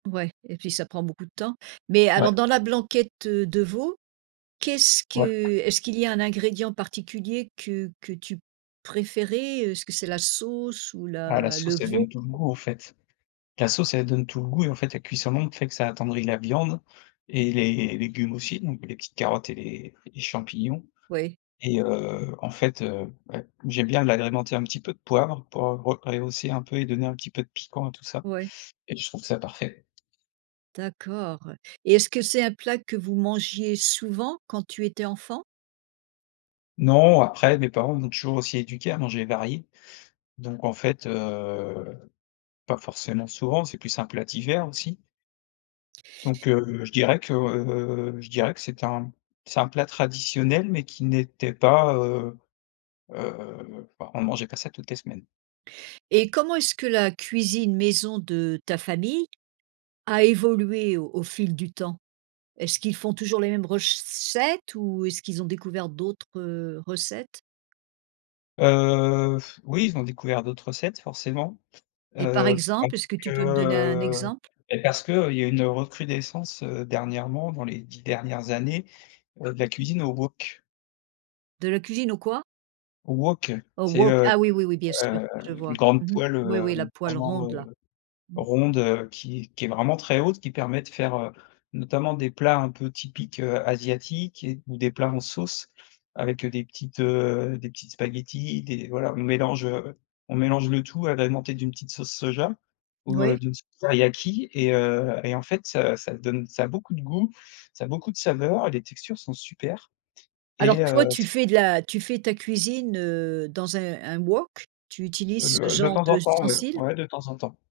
Ouais. Et puis ça prend beaucoup de temps. Mais Ouais. alors dans la blanquette, heu, de veau, qu'est-ce que Ouais. est-ce qu'il y a un ingrédient particulier que que tu préférais, heu, est-ce que c'est la sauce ou Ah, la la le sauce elle veau? donne tout le goût en fait. La sauce elle donne tout le goût et en fait, la cuisson longue fait que ça attendrit la viande et les les légumes aussi donc les petites carottes et les les champignons Oui. et heu, en fait, heu, ouais, j'aime bien l'agrémenter un petit peu de poivre pour re rehausser un peu et donner un petit peu de piquant à tout ça Oui. et je trouve ça parfait. D'accord et est-ce que c'est un plat que vous mangiez souvent quand tu étais enfant? Non, après mes parents m'ont toujours aussi éduqué à manger varié, donc en fait, heu, pas forcément souvent, c'est plus un plat d'hiver aussi. Donc, heu, je dirais que, heu, je dirais que c'était un c'est un plat traditionnel mais qui n'était pas, heu, heu, bah, on mangeait pas ça toutes les semaines. Et comment est-ce que la cuisine maison de ta famille a évolué au au fil du temps? Est-ce qu'ils font toujours les mêmes recettes ou est-ce qu'ils ont découvert d'autres, heu, recettes? Heu, oui, ils ont découvert d'autres recettes forcément, Et par heu, parce exemple? Est-ce que que, tu peux me donner un heu. exemple? Bah, parce qu'il y a une recrudescence, heu, dernièrement dans les 10 dernières années, heu, de la cuisine au wok. De la cuisine au quoi? Au wok. Au C'est, wok. heu, Ah oui, oui, oui, bien sûr, hem, je heu, une vois. grande Mmh mh. poêle, Oui, oui la heu, poêle vraiment, ronde là. heu, Mmh. ronde, heu, qui qui est vraiment très haute. Qui permet de faire, heu, notamment des plats un peu typiques, heu, asiatiques et ou des plats en sauce avec, heu, des petites, heu, des petites spaghettis, des voilà, on mélange, heu, on mélange le tout agrémenté d'une petite sauce soja, ou, heu, Oui? d'une sauce teriyaki et heu, et en fait, heu, ça donne ça a beaucoup de goût, ça a beaucoup de saveurs et les textures sont super, Alors et toi heu, tu c' fais de la tu fais ta cuisine, heu, dans un un wok, tu Heu, utilises ce le de genre temps en temps ouais, d'ustensile? ouais, de temps en temps.